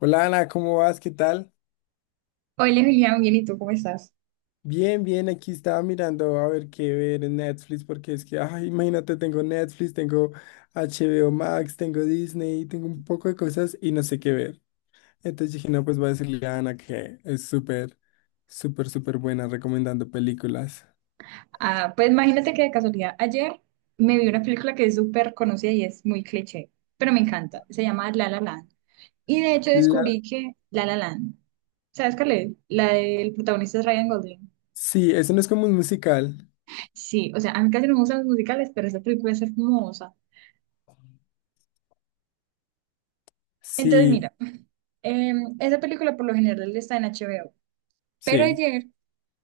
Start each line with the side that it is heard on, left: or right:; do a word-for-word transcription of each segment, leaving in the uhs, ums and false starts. left: Hola Ana, ¿cómo vas? ¿Qué tal?
right: Hola Julián, bien, ¿y tú cómo estás?
left: Bien, bien, aquí estaba mirando a ver qué ver en Netflix, porque es que, ay, imagínate, tengo Netflix, tengo H B O Max, tengo Disney, tengo un poco de cosas y no sé qué ver. Entonces dije, no, pues voy a decirle a Ana que es súper, súper, súper buena recomendando películas.
right: Ah, pues imagínate que de casualidad ayer me vi una película que es súper conocida y es muy cliché, pero me encanta. Se llama La La Land. Y de hecho
left: La-
right: descubrí que La La Land, ¿sabes cuál es? La del protagonista es Ryan Gosling.
left: Sí, eso no es como un musical.
right: Sí, o sea, a mí casi no me gustan los musicales, pero esa película es hermosa. Entonces,
left: Sí,
right: mira, em, esa película por lo general está en H B O, pero
left: sí.
right: ayer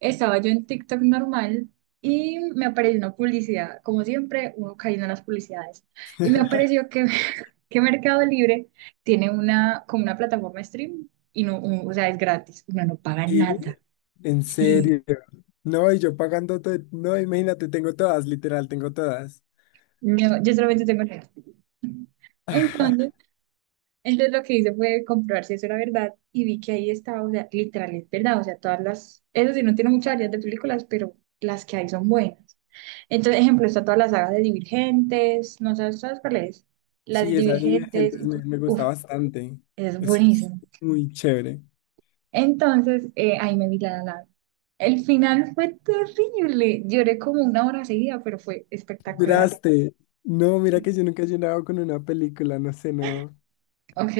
right: estaba yo en TikTok normal y me apareció una publicidad. Como siempre, uno cayendo en las publicidades. Y me apareció que, que Mercado Libre tiene una, como una plataforma de stream y no, u- o sea, es gratis. Uno no paga
left: Sí,
right: nada.
left: en
right: Sí,
left: serio. No, y yo pagando todo, no, imagínate, tengo todas, literal, tengo todas.
right: no, yo solamente tengo Netflix. Entonces, entonces lo que hice fue comprobar si eso era verdad y vi que ahí estaba, o sea, literal, es verdad. O sea, todas las, eso sí, no tiene muchas variedad de películas, pero las que hay son buenas. Entonces, ejemplo, está toda la saga de Divergentes, no sabes, ¿sabes cuál es? La de
left: Sí, esa de
right: Divergentes,
left: Divergentes
right: y
left: me,
right: tú-
left: me gusta
right: uf,
left: bastante.
right: es
left: Es
right: buenísimo.
left: muy chévere.
right: Entonces, eh, ahí me vi la La Land. El final fue terrible, lloré como una hora seguida, pero fue espectacular.
left: ¿Lloraste? No, mira que yo nunca he llorado con una película, no sé, no.
right: Ok,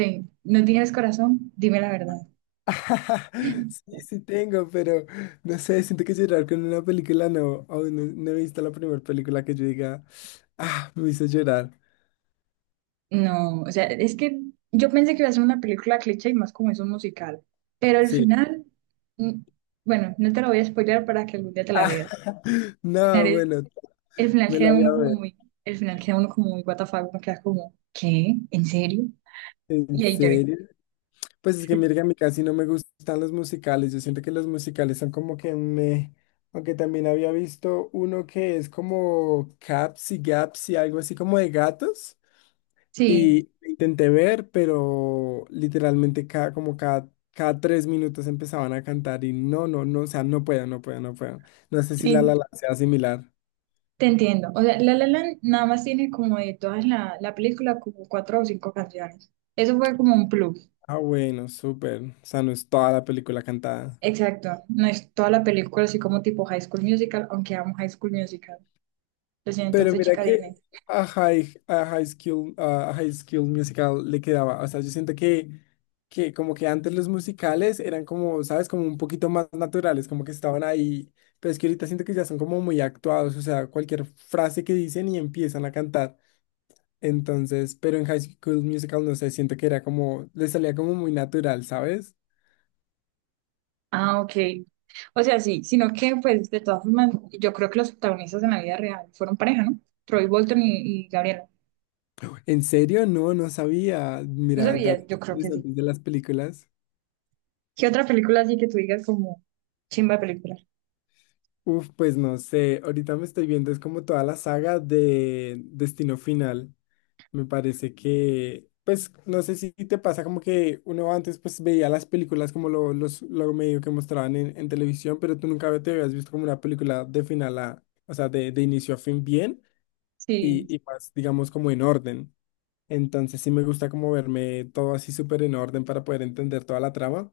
right: no tienes corazón, dime la verdad.
left: Sí, sí tengo, pero no sé, siento que llorar con una película no. Aún no, no he visto la primera película que yo diga, ah, me hizo llorar.
right: No, o sea, es que yo pensé que iba a ser una película cliché y más como es un musical, pero al
left: Sí.
right: final, mm, bueno, no te lo voy a spoiler para que algún día te
left: Ah,
right: la veas.
left: No, bueno,
right: El final
left: me la
right: queda
left: voy
right: uno
left: a
right: como
left: ver.
right: muy, el final queda uno como muy what the fuck, uno queda como, ¿qué? ¿En serio?
left: ¿En
right: Y ahí lloré.
left: serio? Pues es que mira que a mí casi no me gustan los musicales. Yo siento que los musicales son como que me... Aunque también había visto uno que es como Caps y Gaps y algo así como de gatos.
right: Sí,
left: Y intenté ver, pero literalmente cada, como cada, cada tres minutos empezaban a cantar y no, no, no, o sea, no puedo, no puedo, no puedo. No sé si La La
right: sí,
left: Land sea similar.
right: te entiendo. O sea, La La Land nada más tiene como de todas la, la película como cuatro o cinco canciones. Eso fue como un plus.
left: Ah, bueno, súper. O sea, no es toda la película cantada.
right: Exacto, no es toda la película así como tipo High School Musical, aunque amo High School Musical. Lo siento,
left: Pero
right: entonces
left: mira
right: chica
left: que
right: Disney.
left: a High, a High School, a High School Musical le quedaba. O sea, yo siento que, que como que antes los musicales eran como, ¿sabes? Como un poquito más naturales, como que estaban ahí. Pero es que ahorita siento que ya son como muy actuados. O sea, cualquier frase que dicen y empiezan a cantar. Entonces, pero en High School Musical, no sé, siento que era como, le salía como muy natural, ¿sabes?
right: Ah, ok. O sea, sí, sino que pues de todas formas, yo creo que los protagonistas en la vida real fueron pareja, ¿no? Troy Bolton y, y Gabriela.
left: ¿En serio? No, no sabía.
right: No
left: Mira,
right: sabía,
left: datos
right: yo creo que sí.
left: interesantes de las películas.
right: ¿Qué otra película así que tú digas como chimba de película?
left: Uf, pues no sé, ahorita me estoy viendo, es como toda la saga de Destino Final. Me parece que, pues no sé si te pasa como que uno antes pues veía las películas como lo, los, lo medio que mostraban en, en televisión, pero tú nunca te habías visto como una película de final a, o sea, de, de inicio a fin bien
right: Sí.
left: y, y más, digamos, como en orden. Entonces sí me gusta como verme todo así súper en orden para poder entender toda la trama.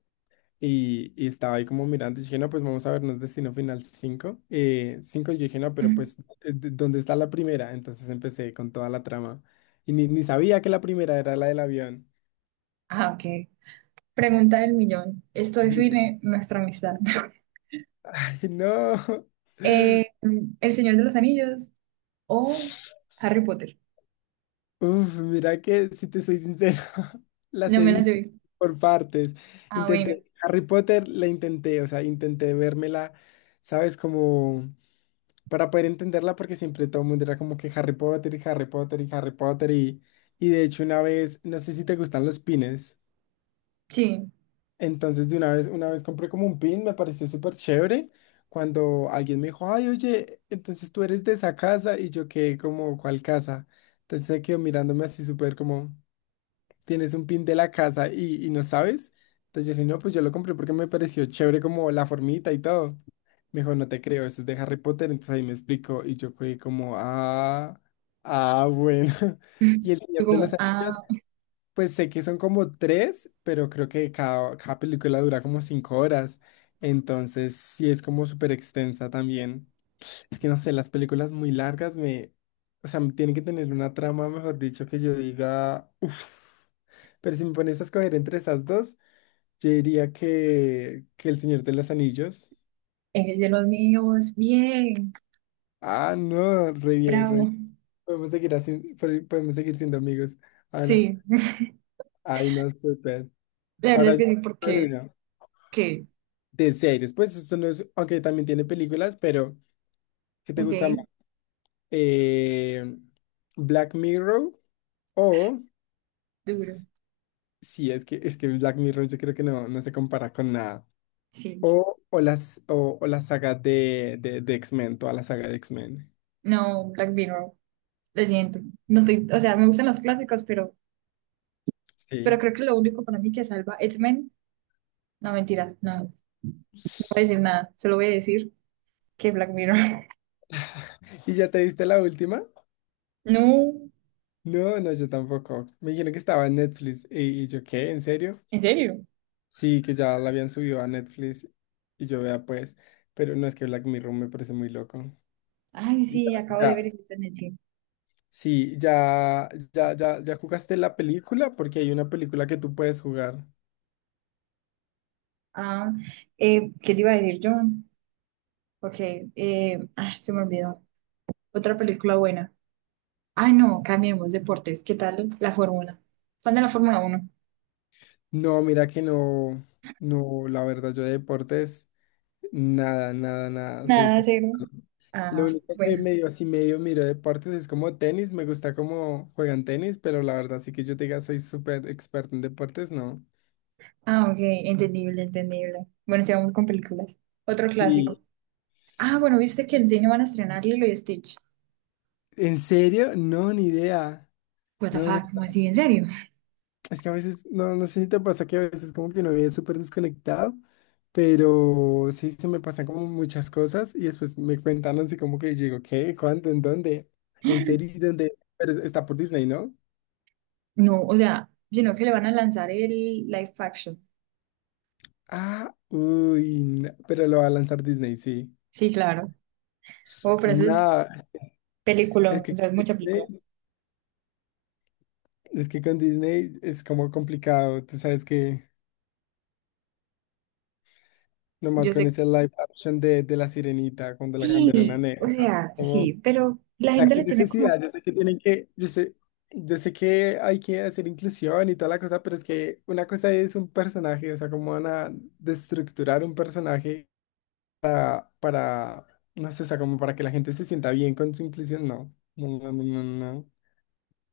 left: Y, y estaba ahí como mirando y dije, no, pues vamos a vernos Destino Final cinco Eh, cinco y yo dije, no, pero
right: Mm.
left: pues, eh, d- ¿dónde está la primera? Entonces empecé con toda la trama. Y ni, ni sabía que la primera era la del avión.
right: Ah, ok. Pregunta del millón. Esto
left: Dije,
right: define nuestra amistad.
left: Ay, no.
right: Eh, ¿El Señor de los Anillos o Harry Potter?
left: Uf, mira que, si te soy sincero, las
right: No
left: he
right: me las he
left: visto
right: visto.
left: por partes.
right: Ah, bueno.
left: Intenté, Harry Potter la intenté, o sea, intenté vérmela, ¿sabes? Como... para poder entenderla porque siempre todo el mundo era como que Harry Potter y Harry Potter y Harry Potter y, y de hecho una vez, no sé si te gustan los pines,
right: Sí.
left: entonces de una vez, una vez compré como un pin, me pareció súper chévere cuando alguien me dijo, ay, oye, entonces tú eres de esa casa y yo quedé como, ¿cuál casa? Entonces se quedó mirándome así súper como tienes un pin de la casa y, y no sabes. Entonces yo le dije, no, pues yo lo compré porque me pareció chévere como la formita y todo. Me dijo, no te creo, eso es de Harry Potter. Entonces ahí me explicó y yo fui como, ah, ah, bueno. Y El
right: Tú
left: Señor de los
right: como,
left: Anillos,
right: ah,
left: pues sé que son como tres, pero creo que cada, cada película dura como cinco horas. Entonces sí es como súper extensa también. Es que no sé, las películas muy largas me, o sea, tienen que tener una trama, mejor dicho, que yo diga, uff. Pero si me pones a escoger entre esas dos, yo diría que, que El Señor de los Anillos.
right: eres de los míos. Bien.
left: Ah, no, re bien, re
right: Bravo.
left: bien. Podemos seguir así, pod- podemos seguir siendo amigos, Ana.
right: Sí.
left: Ay, no, súper.
right: La verdad
left: Ahora
right: es
left: yo
right: que sí,
left: con
right: porque,
left: una.
right: ¿qué?
left: De series, pues esto no es, aunque también tiene películas, pero ¿qué te gusta más?
right: Ok.
left: Eh, Black Mirror o,
right: Duro.
left: sí, es que, es que Black Mirror yo creo que no, no se compara con nada.
right: Sí.
left: O, o las, o, o la saga de, de, de X-Men, toda la saga de X-Men.
right: No, Black Mirror. Lo siento. No soy, o sea, me gustan los clásicos, pero Pero
left: Sí.
right: creo que lo único para mí que salva X-Men, no mentiras, no, no voy a decir nada, solo voy a decir que Black Mirror.
left: ¿Y ya te viste la última?
right: No,
left: No, no, yo tampoco. Me dijeron que estaba en Netflix. ¿Y, y yo qué? ¿En serio?
right: en serio.
left: Sí, que ya la habían subido a Netflix. Y yo vea, pues. Pero no es que Black Mirror me parece muy loco.
right: Ay,
left: Y ya,
right: sí, acabo de
left: ya,
right: ver y sí está en Netflix.
left: sí, ya, ya, ya, ya jugaste la película porque hay una película que tú puedes jugar.
right: Ah, eh, ¿qué te iba a decir, John? Ok, eh, ah, se me olvidó. Otra película buena. Ay, no, cambiemos deportes. ¿Qué tal la Fórmula? ¿Cuándo la Fórmula Uno
left: No, mira que no, no, la verdad, yo de deportes, nada, nada, nada. Soy
right: nada,
left: súper.
right: cero.
left: Lo
right: Ah,
left: único que
right: bueno.
left: medio así medio miro deportes es como tenis, me gusta cómo juegan tenis, pero la verdad sí que yo te diga soy súper experto en deportes, no.
right: Ah, ok, entendible, entendible. Bueno, sigamos con películas. Otro clásico.
left: Sí.
right: Ah, bueno, viste que en cine van a estrenar Lilo y Stitch.
left: ¿En serio? No, ni idea.
right: What the
left: No, no
right: fuck,
left: está-
right: ¿cómo así? ¿En serio?
left: es que a veces, no, no sé si te pasa que a veces como que uno vive súper desconectado, pero sí se me pasan como muchas cosas y después me cuentan así como que digo, ¿qué? ¿Cuánto? ¿En dónde? ¿En serio? ¿Y ¿Dónde? Pero está por Disney, ¿no?
right: No, o sea, sino que le van a lanzar el live action.
left: Ah, uy, no, pero lo va a lanzar Disney, sí.
right: Sí, claro. Oh, pero eso es
left: No. Es
right: película, o
left: que,
right: sea, es mucha película.
left: es que con Disney es como complicado. Tú sabes que nomás
right: Yo
left: con
right: sé.
left: ese live action de, de La Sirenita, cuando la cambiaron a
right: Sí, o
left: negra. O sea,
right: sea,
left: como,
right: sí,
left: o
right: pero la
left: sea,
right: gente
left: qué
right: le pone como
left: necesidad. Yo
right: que
left: sé que tienen que, yo sé, yo sé que hay que hacer inclusión y toda la cosa, pero es que una cosa es un personaje, o sea, cómo van a destructurar un personaje para, no sé, o sea, como para que la gente se sienta bien con su inclusión. No, no, no, no, no. No.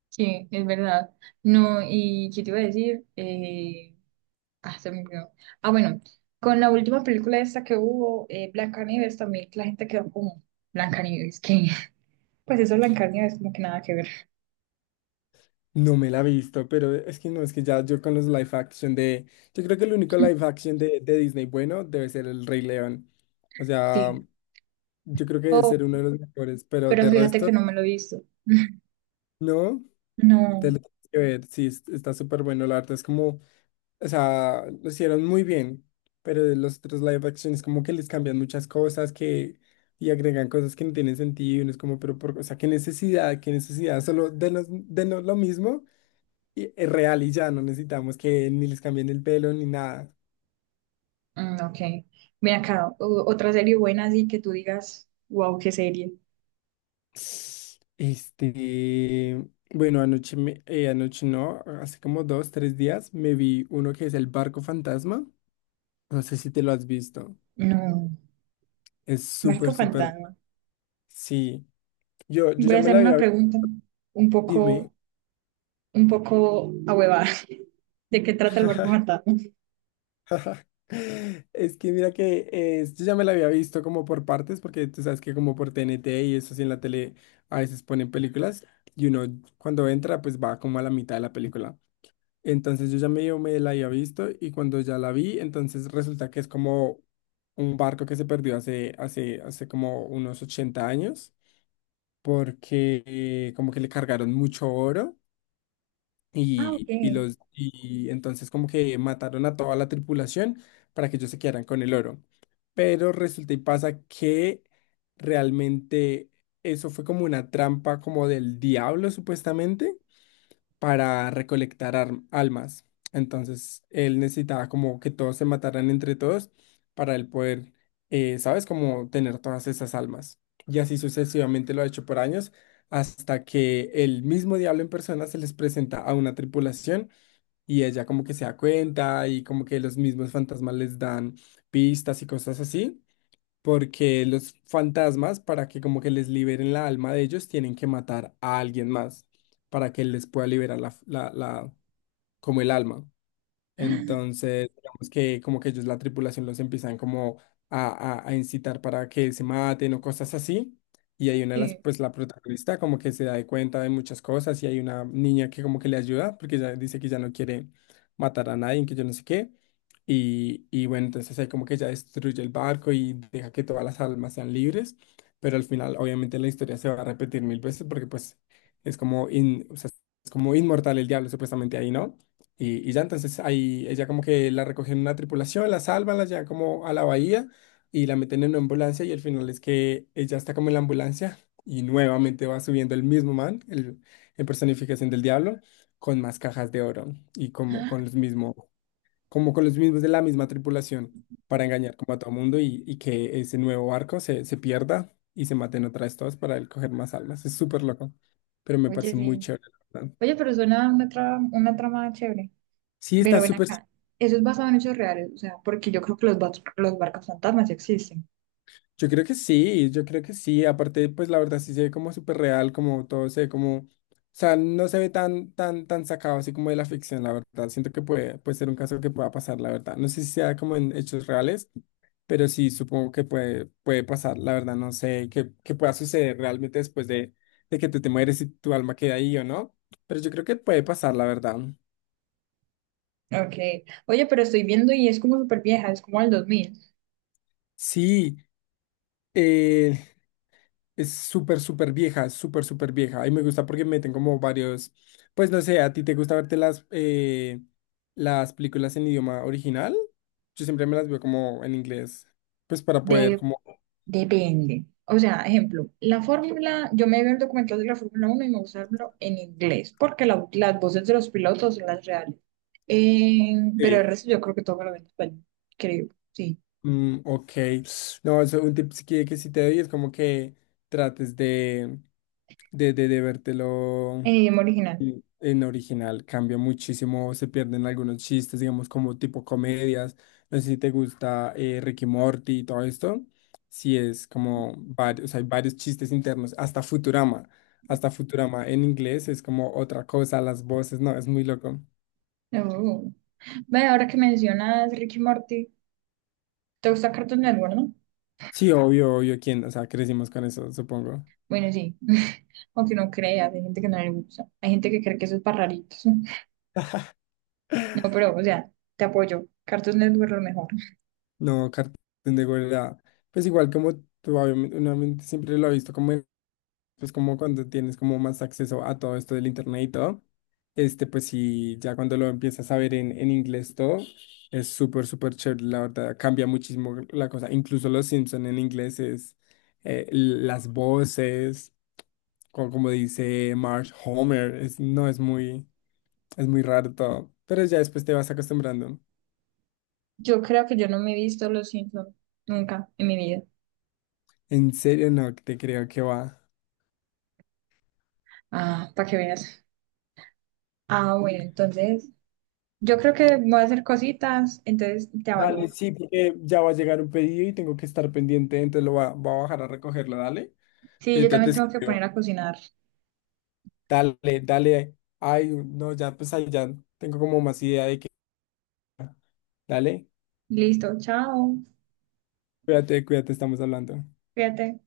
right: sí, es verdad. No, y ¿qué te iba a decir? Eh, ah, se me olvidó. Ah, bueno, con la última película esta que hubo, eh, Blancanieves, también la gente quedó como Blancanieves, ¿qué? Pues eso Blancanieves como que nada que ver.
left: No me la he visto, pero es que no, es que ya yo con los live action de. Yo creo que el único live action de, de Disney bueno debe ser El Rey León. O sea,
right: Sí.
left: yo creo que debe
right: Oh,
left: ser uno de los mejores, pero
right: pero
left: de
right: fíjate
left: resto,
right: que no me lo he visto.
left: no. Te
right: No.
left: lo tienes que ver, sí, es- está súper bueno. La arte es como. O sea, lo hicieron muy bien, pero de los otros live action es como que les cambian muchas cosas que. Y agregan cosas que no tienen sentido. Y uno es como, pero por, o sea, qué necesidad, qué necesidad, solo denos, denos lo mismo y- es real y ya no necesitamos que ni les cambien el pelo ni nada.
right: Mm, ok. Mira acá, o- otra serie buena así que tú digas, wow, qué serie.
left: Este, bueno, anoche, me- eh, anoche no, hace como dos, tres días me vi uno que es El Barco Fantasma. No sé si te lo has visto.
right: No,
left: Es
right: barco
left: súper, súper.
right: Fantasma.
left: Sí, yo, yo
right: Voy
left: ya
right: a
left: me
right: hacer
left: la
right: una
left: había visto.
right: pregunta un
left: Dime.
right: poco, un poco ahuevada. ¿De qué trata el Barco Fantasma?
left: Es que mira que eh, yo ya me la había visto como por partes, porque tú sabes que como por T N T y eso así en la tele a veces ponen películas y uno cuando entra pues va como a la mitad de la película. Entonces yo ya medio me la había visto y cuando ya la vi, entonces resulta que es como un barco que se perdió hace, hace, hace como unos ochenta años porque eh, como que le cargaron mucho oro
right: Ah, ok.
left: y, y los y entonces como que mataron a toda la tripulación para que ellos se quedaran con el oro. Pero resulta y pasa que realmente eso fue como una trampa como del diablo supuestamente para recolectar arm- almas. Entonces él necesitaba como que todos se mataran entre todos para él poder, eh, ¿sabes? Como tener todas esas almas. Y así sucesivamente lo ha hecho por años hasta que el mismo diablo en persona se les presenta a una tripulación y ella como que se da cuenta y como que los mismos fantasmas les dan pistas y cosas así. Porque los fantasmas, para que como que les liberen la alma de ellos, tienen que matar a alguien más para que les pueda liberar la, la, la- como el alma. Entonces, digamos que como que ellos, la tripulación, los empiezan como a, a- a incitar para que se maten o cosas así. Y hay una de las,
right: Sí.
left: pues la protagonista como que se da de cuenta de muchas cosas y hay una niña que como que le ayuda porque ella dice que ya no quiere matar a nadie, que yo no sé qué. Y, y bueno, entonces ahí como que ella destruye el barco y deja que todas las almas sean libres. Pero al final, obviamente, la historia se va a repetir mil veces porque pues es como, in- o sea, es como inmortal el diablo supuestamente ahí, ¿no? Y, y ya entonces ahí ella como que la recogen en una tripulación, la salvan, la llevan como a la bahía y la meten en una ambulancia y al final es que ella está como en la ambulancia y nuevamente va subiendo el mismo man, el, en personificación del diablo, con más cajas de oro y como con los mismos, como con los mismos de la misma tripulación para engañar como a todo mundo y, y que ese nuevo barco se, se pierda y se maten otra vez todos para él coger más almas. Es súper loco, pero me
right: Oye,
left: parece muy
right: sí.
left: chévere, la verdad.
right: Oye, pero suena una trama, una trama chévere.
left: Sí, está
right: Pero ven
left: súper...
right: acá. Eso es basado en hechos reales, o sea, porque yo creo que los, bas- los barcos fantasmas sí existen.
left: Yo creo que sí, yo creo que sí. Aparte, pues la verdad sí se ve como súper real, como todo se ve como, o sea, no se ve tan, tan, tan sacado así como de la ficción, la verdad. Siento que puede, puede ser un caso que pueda pasar, la verdad. No sé si sea como en hechos reales, pero sí supongo que puede, puede pasar, la verdad. No sé qué, qué pueda suceder realmente después de, de que te te mueres y tu alma queda ahí o no. Pero yo creo que puede pasar, la verdad.
right: Ok. Oye, pero estoy viendo y es como súper vieja, es como del dos mil
left: Sí. eh, Es súper, súper vieja, súper, súper vieja. Y me gusta porque meten como varios, pues no sé, ¿a ti te gusta verte las, eh, las películas en idioma original? Yo siempre me las veo como en inglés, pues para poder
right: De
left: como...
right: depende. O sea, ejemplo, la fórmula, yo me vi el documental de la Fórmula uno y me gusta verlo en inglés, porque la- las voces de los pilotos son las reales. Eh, pero el
left: eh,
right: resto yo creo que todo me lo ven en español, creo, sí,
left: mm, ok, no, eso, un tip que, que sí te doy es como que trates de, de, de, de vértelo.
right: en idioma original.
left: en en original cambia muchísimo, se pierden algunos chistes, digamos, como tipo comedias. No sé si te gusta eh, Rick y Morty y todo esto. Sí, es como varios, hay varios chistes internos, hasta Futurama. Hasta Futurama en inglés es como otra cosa, las voces, no, es muy loco.
right: Oh. Ve, ahora que mencionas Ricky Morty, ¿te gusta Cartoon Network, no?
left: Sí, obvio, obvio, quién, o sea, crecimos con eso, supongo.
right: Bueno, sí, aunque no creas, hay gente que no le gusta, hay gente que cree que eso es para raritos. No, pero, o sea, te apoyo, Cartoon Network lo mejor.
left: No, Cartoon de era, pues igual como tú, obviamente, uno siempre lo ha visto como en pues como cuando tienes como más acceso a todo esto del internet y todo, este, pues sí, ya cuando lo empiezas a ver en, en inglés todo, es súper, súper chévere, la verdad, cambia muchísimo la cosa, incluso los Simpson en inglés es eh, las voces, co- como, dice Marge Homer, es, no, es muy, es muy raro todo, pero ya después te vas acostumbrando.
right: Yo creo que yo no me he visto Los Simpsons nunca en mi vida.
left: En serio, no, te creo que va.
right: Ah, para que veas. Ah, bueno, entonces yo creo que voy a hacer cositas, entonces te
left: Dale,
right: abandono.
left: sí, porque ya va a llegar un pedido y tengo que estar pendiente, entonces lo va, va a bajar a recogerlo, dale.
right: Sí, yo
left: Ahorita
right: también
left: te
right: tengo que poner
left: escribo.
right: a cocinar.
left: Dale, dale. Ay, no, ya pues ahí ya tengo como más idea de que. Dale,
right: Listo, chao,
left: cuídate, cuídate, estamos hablando.
right: fíjate.